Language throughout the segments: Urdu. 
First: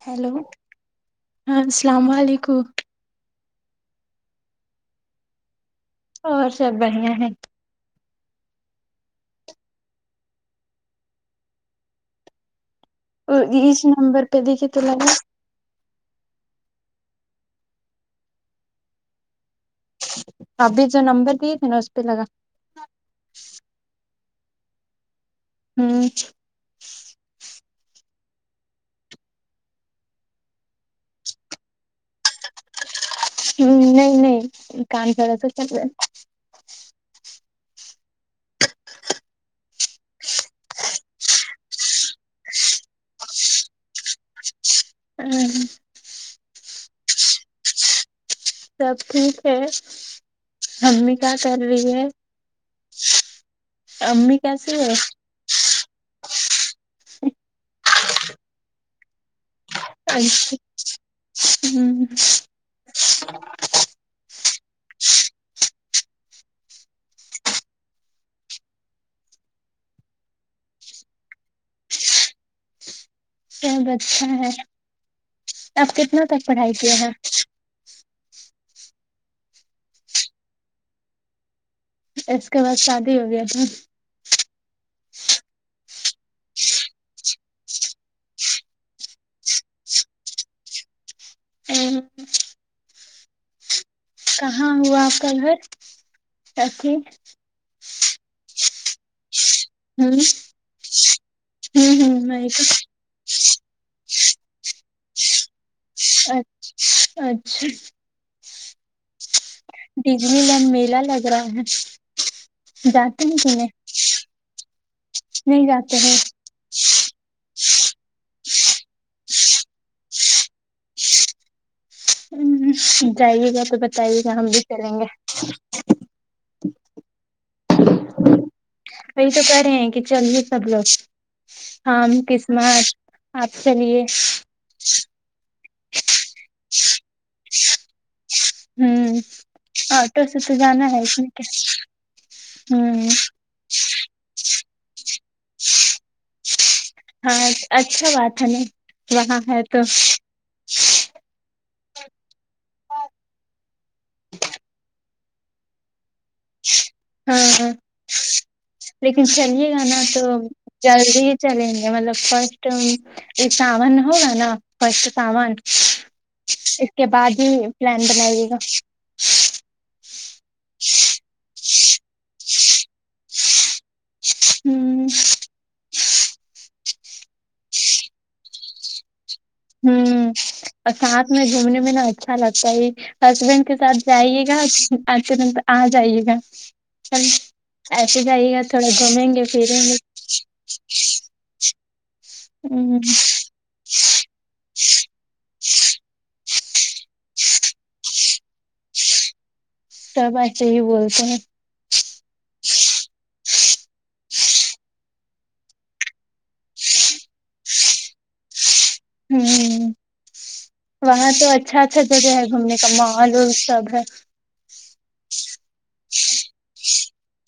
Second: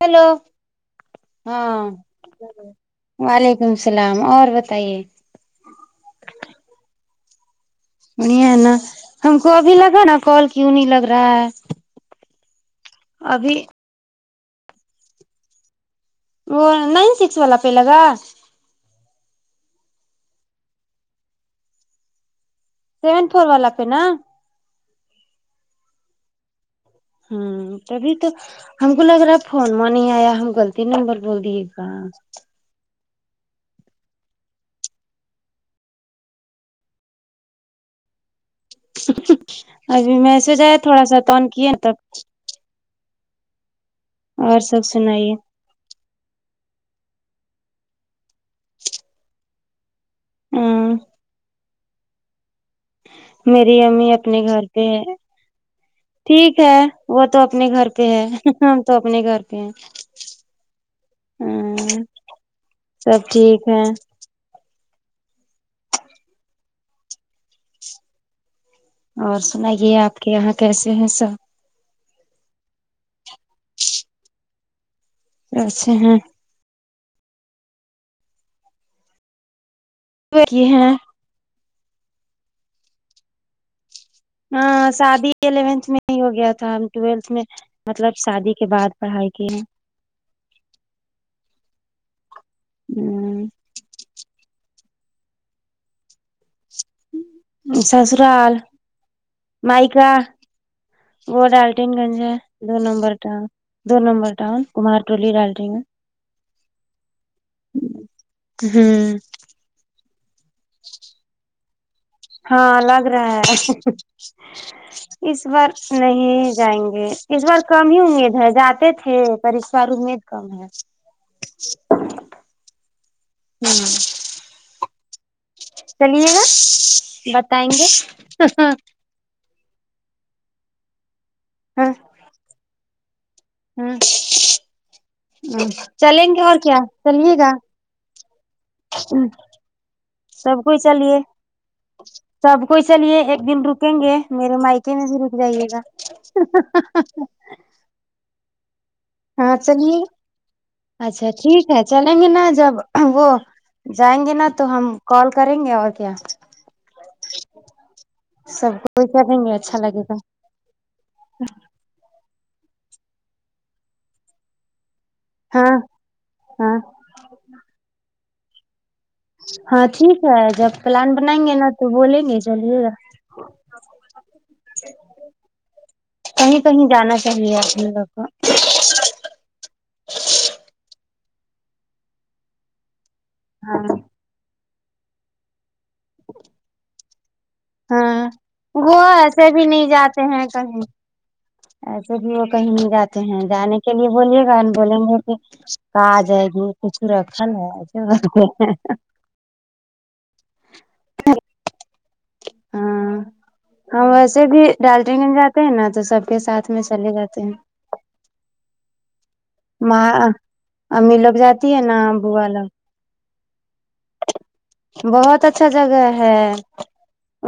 ہیلو ہاں السلام علیکم وعلیکم السلام اور بتائیے اور سب بڑھیا ہے ہو نی ہے نہ ہم کو ابھی لگا نا کال کیوں نہیں لگ رہا ہے وہ ابھی یہچ نمبر پہ دیکھی تو لگے [unintelligible] وہ نائن سکس والا پہ لگا ابھی جو نمبر دیے تھے نا اس پہ لگا سیون فور والا پہ نا ہم ہم تبھی تو ہم کو لگ رہا فون ما نہیں ایا ہم غلط نمبر بول دیے گا ہم ہم نہیں نہیں کم چڑا [unintelligible] ابھی میسج ایا تھوڑا سا تون کیے تب اور سب سنائیے ہے سب ٹھیک ہے ہوں امی کیا کر رہی ہے میری امی اپنے گھر پہ ہے ٹھیک ہے وہ تو اپنے گھر پہ ہے ہم تو اپنے گھر پہ ہے اچھا ہم ہم اور سنائیے اپ کے یہاں کیسے ہیں سب سب اچھا ہے اچھے اپ ہیں کتنا تک پڑھائی کیے ہیں [unintelligible] اس کے بعد شادی ہو گیا تھا ہاں شادی الیونت میں ہی ہو گیا تھا ہم طویلۃ میں مطلب شادی کے بعد پڑھائی کی ہے تھا ہم کہاں ہوا اپ کا گھر ابھی سسرال مائکا ہوں وہ ڈالٹین ہوں گنج ہوں ہے میں دو نمبر کا دو نمبر دال کمار ٹولی لٹری میں اچھ اچھ ہم ڈجنی لین میلہ لگ رہا ہے ہاں لگ جاتے رہا ہیں ہے کہ نہیں ہ اس نہیں بار جاتے نہیں جائیں گے اس بار کم ہی امید ہے جاتے تھے پر اس بار امید کم ہے ہ جائیے گا تو بتائیے گا ہم بھی چلیں گے چلیے گا بتائیں گے ہ ہ وہی تو کہہ رہے ہیں کہ چلیے سب لوگ ہم قسمت آپ ہ چلیے ہ چلیں گے اور کیا چلیے گا ہوں آٹو سے تو سب کوئی جانا ہے چلیے تو کہ سب کوئی چلیے ایک دن رک رکیں گے میرے مائکے میں بھی رک جائیے گا ہ ہ ہ ہاں اچھا بات ہے ن ہاں چلیے اچھا ٹھیک ہے چلیں گے نا جب وہ جائیں گے نا تو ہم کال کریں گے اور کیا ہاں سب کوئی لیکن کریں گے چلیے اچھا گا نا لگے تو جلدی ہی چلیں گے مطلب فرسٹ یہ سامن ہوگا نا فسٹ سامان ہاں اس ہاں کے بعد ہی پلان بنائیے گا ہاں ٹھیک ہے جب پلان بنائیں گے نا تو بولیں گے چلیے گا ہوں کہیں کہیں جانا چاہیے اپنے لوگ کو ہوں اور ساتھ میں گھومنے میں نا اچھا لگتا ہی ہسبینڈ کے ساتھ ہاں جائیے گا آج کے دن پے آ جائیے گا چل ایسے ہاں جائیے گا تھوڑا وہ گھومیں گے ایسے بھی پھریں نہیں گے جاتے ہیں کہیں ایسے بھی وہ کہیں نہیں ہ جاتے ہیں جانے کے لیے بولیے گا بولیں گے کہ کا جائے گی کچھ رکھن ہے ایسے سب ایسے ہی بولتے ہیں ہاں ویسے بھی ڈالجلنگ جاتے ہیں نا تو سب کے ساتھ میں چلے جاتے ہیں ہوں ماں امی وہاں لوگ تو جاتی اچھا ہے نا اچھا جگہ ہے بوا گھومنے لوگ تم ماحول سب ہے بہت اچھا جگہ ہے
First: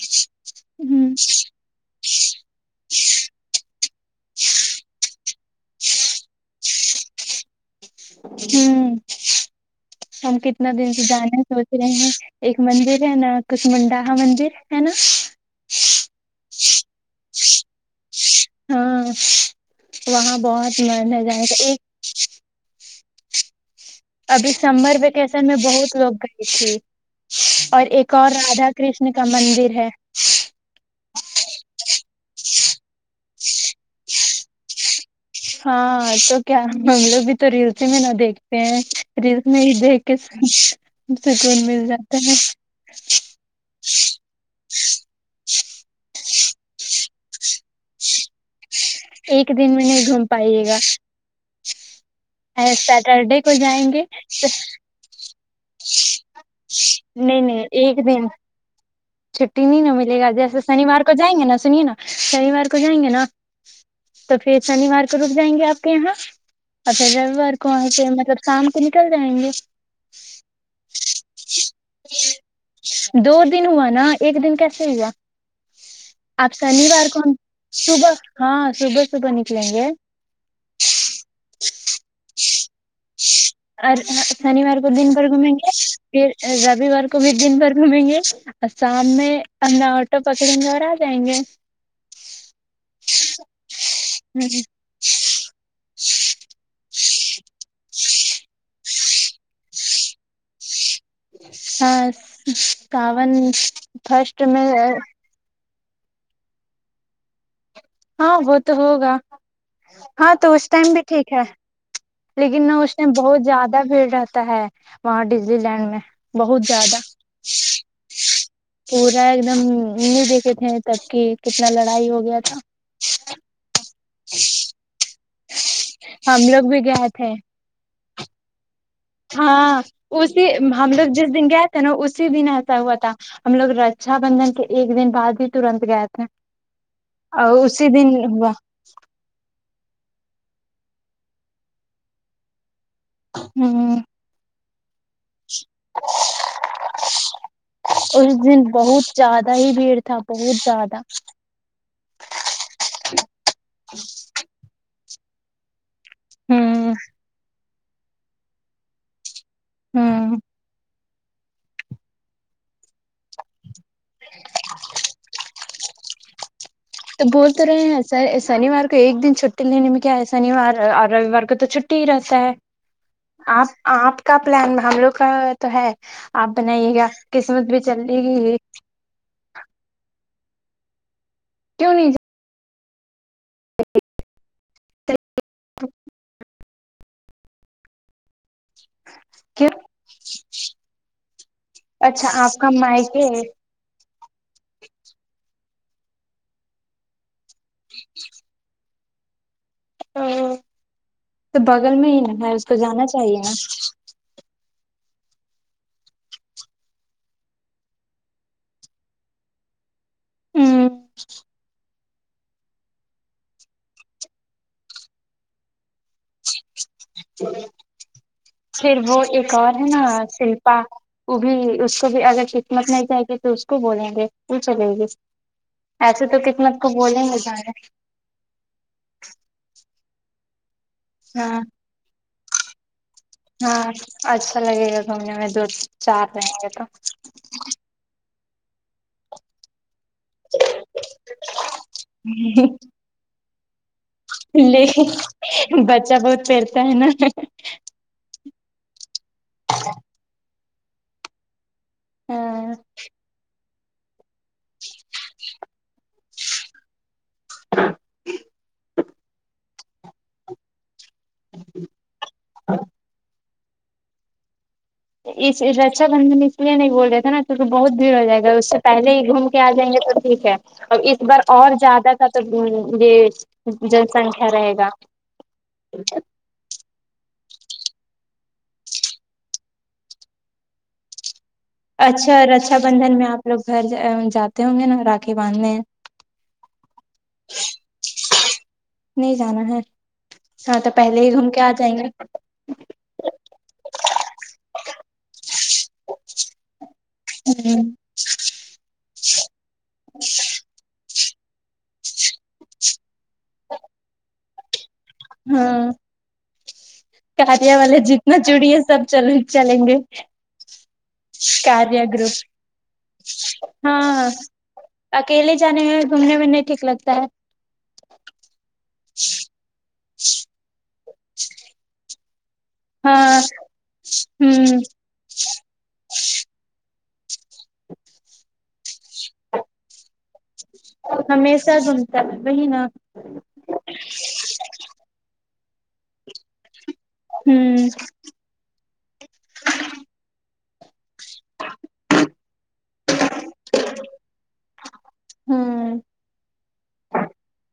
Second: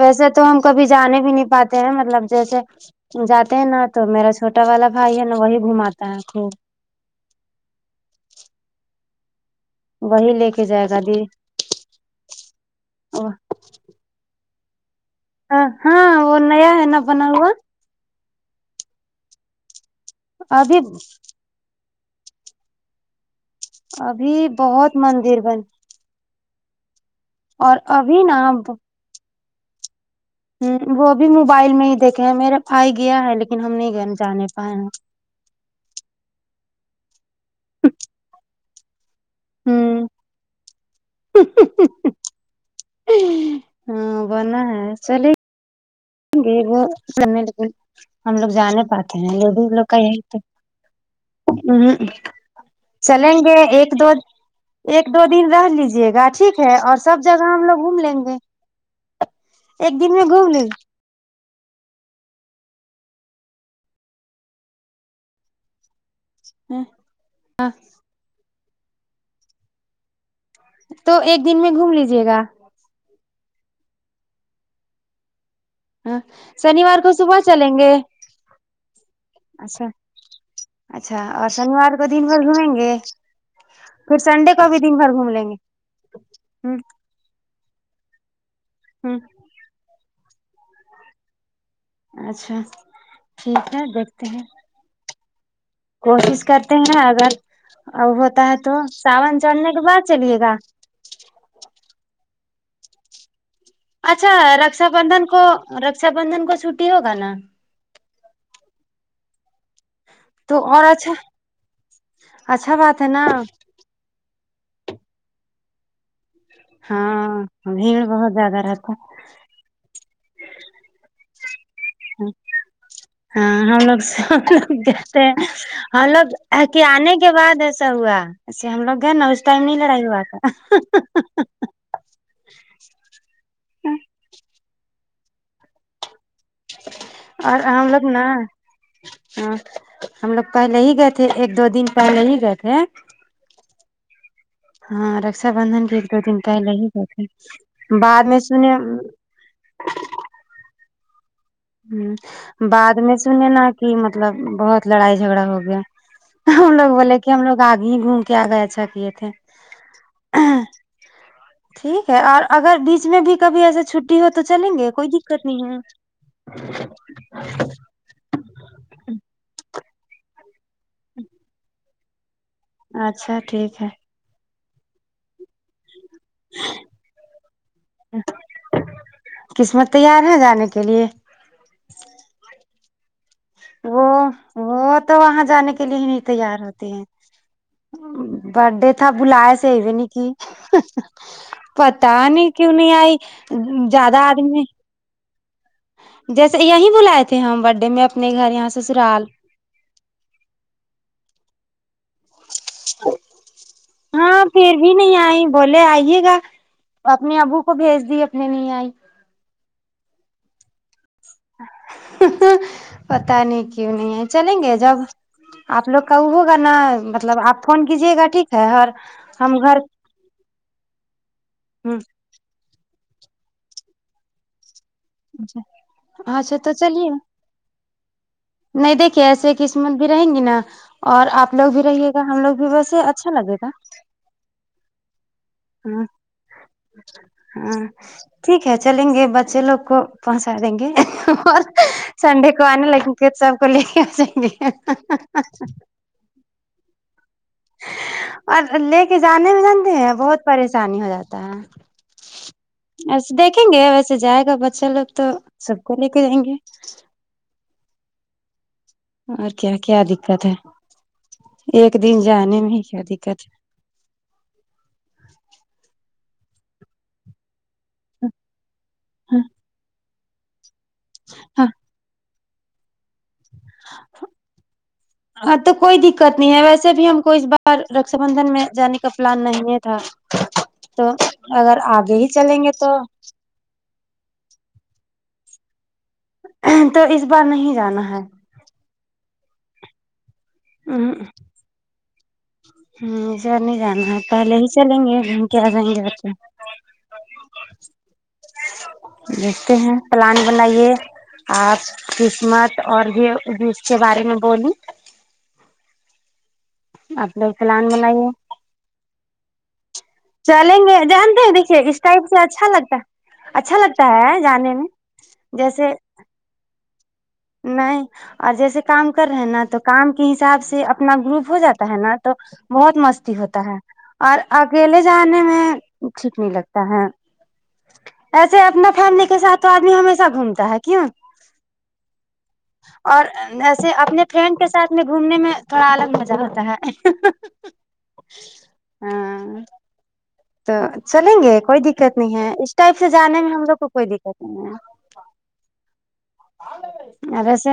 ویسے تو ہم کبھی ہ جانے بھی نہیں پات ے ہیں مطلب جیسے جاتے ہیں نا تو میرا چھوٹا والا بھائی ہے نا وہی گھوماتا ہے خوب ہ وہی ہم لے کے کتنا جائے دن گا سے دی جانے سوچ ایک مندر ہے نا کثمنڈاہا مندر ہے نا آ ہاں وہ نیا ہے نا بنا ہوا ہاں وہاں بہت ابھی من ہے جا نے کا ایک ابھی سمر بہت مندر ویکیشن بن میں بہت لوگ گئے تھی اور ایک ابھی اور نا را دھا کرشن کا مندر ہے ہ وہ بھی موبائل میں ہی دیکھے ہیں میرا بھائی گیا ہے لیکن ہم نہیں گئے جانے پاۓ ہاں تو کیا ہم لوگ بھی تو ریلسی میں نہ دیکھتے ہیں ریلس میں ہی دیکھ ہوں کے سکون مل جاتا ہے ہاں بنا ہے چلیے گے وہ س لیکن ہم لوگ جانے پاتے ہیں ایک لیڈیز دن میں لوگ کا نہیں یہی گھوم تو پائیے گا ہ چلیں سیٹرڈے کو گے ایک جائیں دو ایک دو دن رہ لیجے گا ٹھیک ہے اور سب نہیں جگہ ہم نہیں لوگ گھوم ایک لیں دن گے چھٹی نہیں نا ایک دن ملے میں گا گھوم جیسے لیں شنیوار کو جائیں گے نا سنیے نا شنیوار کو جائیں گے نا تو پھر شنیوار کو رک جائیں گے آپ کے یہاں ہوں [unintelligible] اچھا روی وار کو وہاں سے مطلب شام کو نکل جائیں گے تو ایک دن میں گھوم لیجیے گا دو دن ہوا نا ایک دن کیسے ہوا ہاں آپ شنیوار کو ہم صبح چلیں گے صبح ہاں صبح صبح نکلیں گے اچھا اچھا اور شنیوار کو دن بھر گھومیں گے اور پھر سنڈے شنیوار بھی کو دن بھر گھوم لیں گھومیں گے پھر ہ رویوار کو بھی دن بھر گھومیں گے اور شام ہ میں اپنا آٹو پکڑیں گے اور آ جائیں گے اچھا ٹھیک ہے دیکھتے ہیں کوشش کرتے ہیں اگر ا ہوتا ہے تو ساون چڑھنے کے بعد چلیے گا ہاں کاون اچھا رکشا بندھن کو رکشا بندھن کو چھٹی ہوگا نا ہاں وہ تو ہوگا ہاں تو اس اور ٹائم بھی اچھا ٹھیک ہے لیکن نہ اچھا اس بات میں ہے نا بہت زیادہ بھیڑ رہتا ہے وہاں ڈزنی لینڈ میں بہت زیادہ ہاں بھیڑ بہت زیادہ رہتا ہے پورا ایک دم نہیں دیکھے تھے تب کہ کتنا لڑائی ہو گیا تھا ہاں ہم لوگ س کہتے ہیں ہم لوگ بھی کہ گئے آنے کے تھے بعد ایسا ہوا ایسے ہم لوگ گئے نا اس ٹائم نہیں ہاں لڑائی ہوا اسی تھا ہم لوگ جس دن گئے نا اسی دن ایسا ہوا تھا ہم لوگ رکشا بندھن کے ایک دن بعد ہی ترنت گئے تھے اور اسی دن ہوا ہاں ہم لوگ پہلے ہی گئے تھے ایک دو دن پہلے ہی گئے تھے ہمم ہاں رکشا بندندھن کے ایک دو دن پہلے ہی ب تھے بعد اس میں دن سنے بہت زیادہ ہی بھیڑ تھا بہت زیادہ ہمم بعد میں سنے نا کہ مطلب بہت لڑائی جھگڑا ہو گیا ہم ہوں لوگ بولے کہ ہم لوگ آگے ہی گھوم کے آگے اچھا کیے تھے ہوں ٹھیک ہے اور اگر بیچ میں بھی کبھی ایسے چھٹی ہو تو چلیں گے کوئی دقت نہیں ہے تو بول تو رہے ہیں شنیوار کو ایک دن چھٹی لینے میں کیا ہے شنیوار اور رویوار کو تو چ ٹی ہی رہتا ہے اچھا ٹھیک ہے آپ آپ کا پلان ہم لوگ کا تو ہے آپ بنائیے گا قسمت بھی چلے گی یہ قسمت تیار ہے جانے کے لیے کیوں نہیںیے وی وہ تو وہاں جانے کے لیے ہی نہیں تیار ہوتے ہیں برڈے تھا بلا کیوں سی بھی نہیں کہ پتا اچھا نہیں آپ کا کیوں نہیں آئی مائکے ہے زیادہ آدمی ہیں جیسے یہیں بلائے تھے ہم برھ ڈے میں اپنے گھر یہاں سے سرال تو تو بغل میں ہی نا ہے اس کو جانا چاہیے نا ہاں پھر بھی نہیں آئی بولے آئیے گا اپنے ابو کو بھیج دی اپنے نہیں آئی ہ پتا نہیں کیوں نہیں ہے چلیں گے جب آپ لوگ کا وہ ہوگا نا مطلب آپ فون کیجیے گا ٹھیک ہے اور پھر وہ ایک ہم اور گھر ہے نا شلپا وہ بھی اس کو بھی اگر مت نہیں چایگے تو اس کو بولیں گے وہ چلے گی ایسے تو اچھا قتمت کو چلیے بولیں گے جارے نہیں دیکھیے ایسے قسمت بھی رہیں گی نا اور آپ ہاں لوگ بھی رہیے ہم لگ بھی بس ہاں اچھا لگے گا گھومنے میں دور ہاں ہاں ٹھیک ہے چلیں گے بچے لوگ کو پہنچا دیں گے اور سنڈے کو تو آنے لگ گ صاحب کو لے کے آ جائیں گے لیکن بچہ بہت پیرتا ہے نا اور لے کے جانے میں جانتے ہیں بہت پریشانی ہو جاتا ہے ہاں ایسے دیک دیکھیں گے ویسے جائے گا بچہ لوگ تو سب کو لے کے جائیں گے [inaudible] اور کیا کیا دقت ہے ایک دن جانے میں ہی کیا دقت ہے اس رکجھا بندھن اس لیے نہیں بول رہے تھے نا کیکہ بہت بھیڑ ہو ہے جائے گا اس سے پہلے ہی گھوم کے آ جائیں گے تو ٹھیک ہے اور اس بار ہاں اور زیادہ یہ جن سنکھیا رہے گا ہاں تو کوئی دقت نہیں ہے ویسے بھی ہم کو اس بار رکشا بندھن میں جانے کا پلان نہیں ہے تھا تو اگر آگے ہی اچھا چلیں گے رکشا تو بندھن میں آپ لوگ گھر جاتے ہوں گے نا راکھی باندھنے ہیں تو اس بار نہیں جانا ہے نہیں جانا ہے ہاں تو ہے پہلے ہی گھوم کے آ جائیں گے ا سر نہیں جانا پہلے ہی چلیں گے کے آ جائیں گے بچے ہوں دیھکتے ہیں پلان بنائیے آپ قسمت اور بھی جو اس کے بارے میں بول ہاں آپ لوگ کاریا پلان والے بنائیے جتنا چڑی ہے سب چل چلیں گے چلیں گے جانتے ہیں دیکھیے اس کاریا ٹائپ سے گروپ اچھا لگتا اچھا لگتا ہاں ہے جانے میں اکیلے جانے جیسے میں گھومنے میں نہیں ٹھیک لگتا ہے نہیں اور جیسے کام کر رہے ہیں نا تو کام کے حساب سے اپنا گروپ ہو جاتا ہے نا تو بہت مستی ہاں ہوتا ہے اور ہوں اکیلے جانے میں ٹھیک نہیں لگتا ہے ایسے اپنا فیملی کے ساتھ تو آدمی ہمیشہ گھومتا ہے کیوں ہمیشہ گھم [unintelligible] اور اییسے اپنے فرینڈ کے ساتھ میں گھومنے میں تھوڑا الگ مزہ ہوتا ہے ہوں ہاں تو چلیں گے کوئی دقت نہیں ہے اس ٹائپ سے جانے میں ہم لوگ کو کوئی دقت نہیں ہے ہوں اور ویسے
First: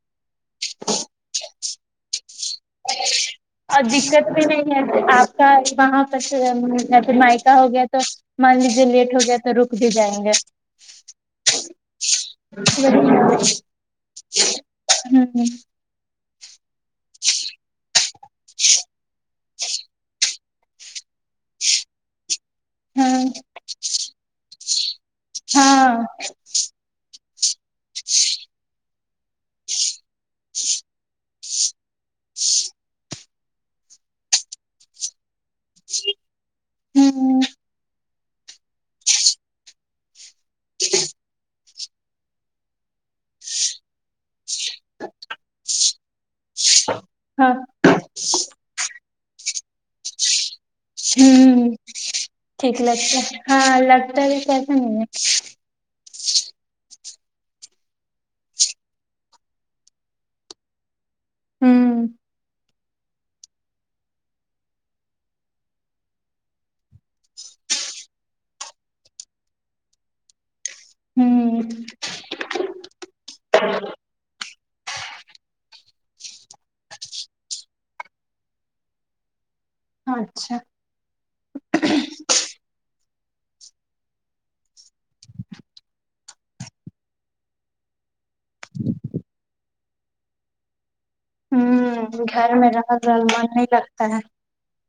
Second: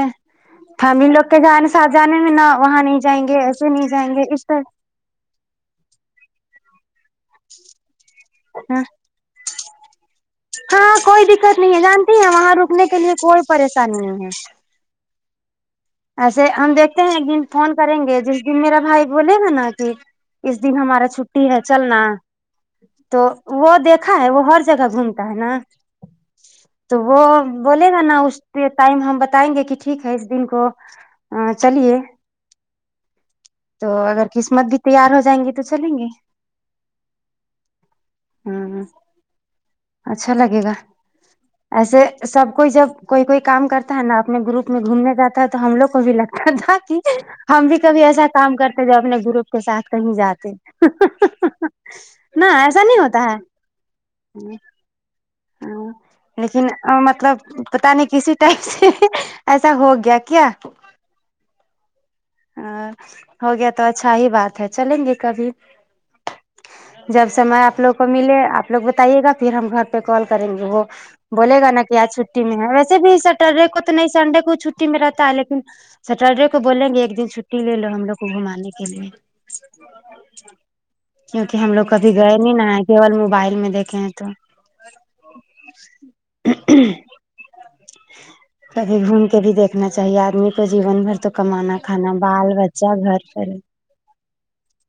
فیملی لوگ کے جانے سات جانے میں نہ وہاں نہیں جائیں گے ایسے اور نہیں جائیں دقت گے بھی اس طرح نہیں ہے آپ کا وہاں پ پھر مائیکا ہو گیا تو مان لیجیے لیٹ ہو گیا تو رک ک بھی جائیں گے ہاں کوئی دقت نہیں ہے جانتی ہیں وہاں رکنے کے لیے کوئی پریشانی نہیں ہے ہوں ہ ایسے ہم دیکھتے ہیں ایک دن فون کریں گے جس دن میرا بھائی بولے گا نا کہ اس دن ہمارا چھٹی ہے چلنا ہاں تو وہ دیکھا ہے وہ ہر جگہ گھوم ہے نہ ہاں تو وہ بولے گا نا اس ٹائم ہم بتائیں گے کہ ٹھیک ہے اس دن کو ہاں چلیے تو اگر قسمت بھی تیار ہو جائیں گی تو چلیں گے ہوں ہاں اچھا لگے گا ایسے سب کوئی جب کوئی کوئی کام کرتا ہے نا اپنے گروپ میں گھومنے جاتا تھا تو ہم لوگ کو بھی لگتا تھا کہ ہاں ہم بھی کبھی ایسا کام کرتے جو اپنے گروپ کے ساتھ کہیں جاتے ہ نہ ٹھیک ایسا نہیں لگتا ہوتا ہے ہاں لگتا ہے ا کیاسا نہیں ہے [inaudible] لیکن اب مطلب پتا نہیں کسی ٹائپ سے ایسا ہو گیا کیا ہمم آں ہو گیا تو اچھا ہی بات ہے چلیں گے کبھی جب سے میں آپ لوگ کو ملی آپ لوگ بتائیے گا پھر ہم گھر پہ کال کریں گے وہ بولے ہوں گا نا کہ آج چھٹ میں ہے ویسے بھی سیٹرڈے کو تو نہیں سنڈے کو چھٹی میں رہتا ہے لیکن سٹرڈے کو بولیں گے ایک دن چھٹی لے لو ہم لوگ کو گھمانے کے لیے اچھا کیونکی ہم لوگ کبھی گئے نہیں نا آئے کیول موبائل میں دیکھے ہیں تو کبھی گھوم کے بھی دیکھنا چاہیے آدمی کو جیون بھر تو کمانا ہوں کھانا بال گھر میں بچہ رہ رہ گھر من پر نہیں لگتا ہے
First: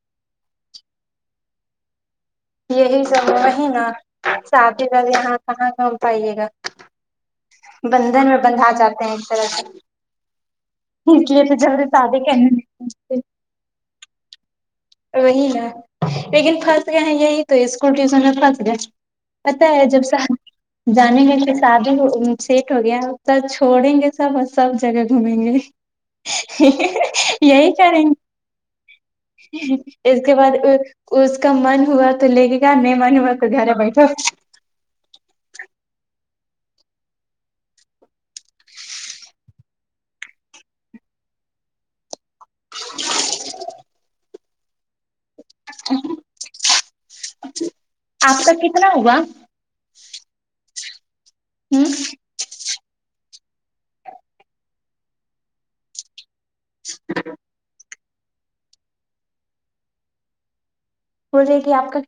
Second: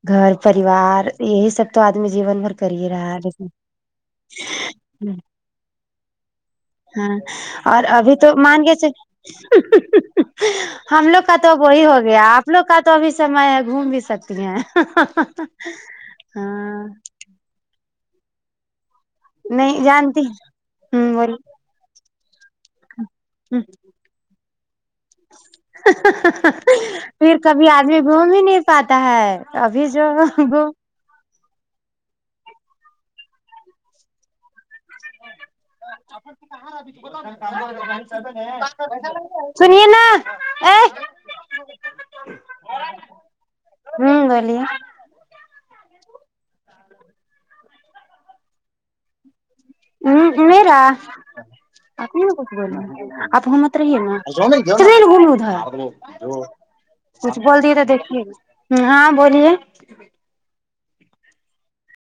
گھر پریوار یہی سب تو آدمی جیون بھر کر ہی یہی رہا ہے سب لیکن وہی نا شادی گھر یہاں کہاں پائیے گا ہاں اور ابھی بندھن تو میں مان بندھا گئے چ جاتے ہیں ایک طرح سے ہم لوگ اس کا لیے تو جلدی وہی ہو شادی گیا آپ لوگ کا تو ابھی کرنے سمجھ میں گھوم بھی سکتی ہیں وہی نا لیکن ہاں پھنس گئے ہیں یہی تو اسکول ٹیوشن میں پہس گئے پتا نہیں ہے جب سے جانتی ہوں جانے بول گے شادی سیٹ ہو گیا سب چھوڑیں گے سب اور سب جگہ گھوم پھر کبھی آدمی کریں گے گھوم ہی نہیں پاتا ہے ابھی جو اس کے بعد گھوم اوں اس کا من ہوا تو لے کے گیا نہیں من ہوا تو گھر میں بیٹھو [unintelligible] سنیے نا اےہ ہم بولیے آپ کا کتنا ہوا ہم میرا ہ ابھی روکو اب ہم اتریں گی نہ ترین [unintelligible] [inaudible] کچھ بول دیے تو دیکھیے ہاں بولیے بول رہے کی آپ کا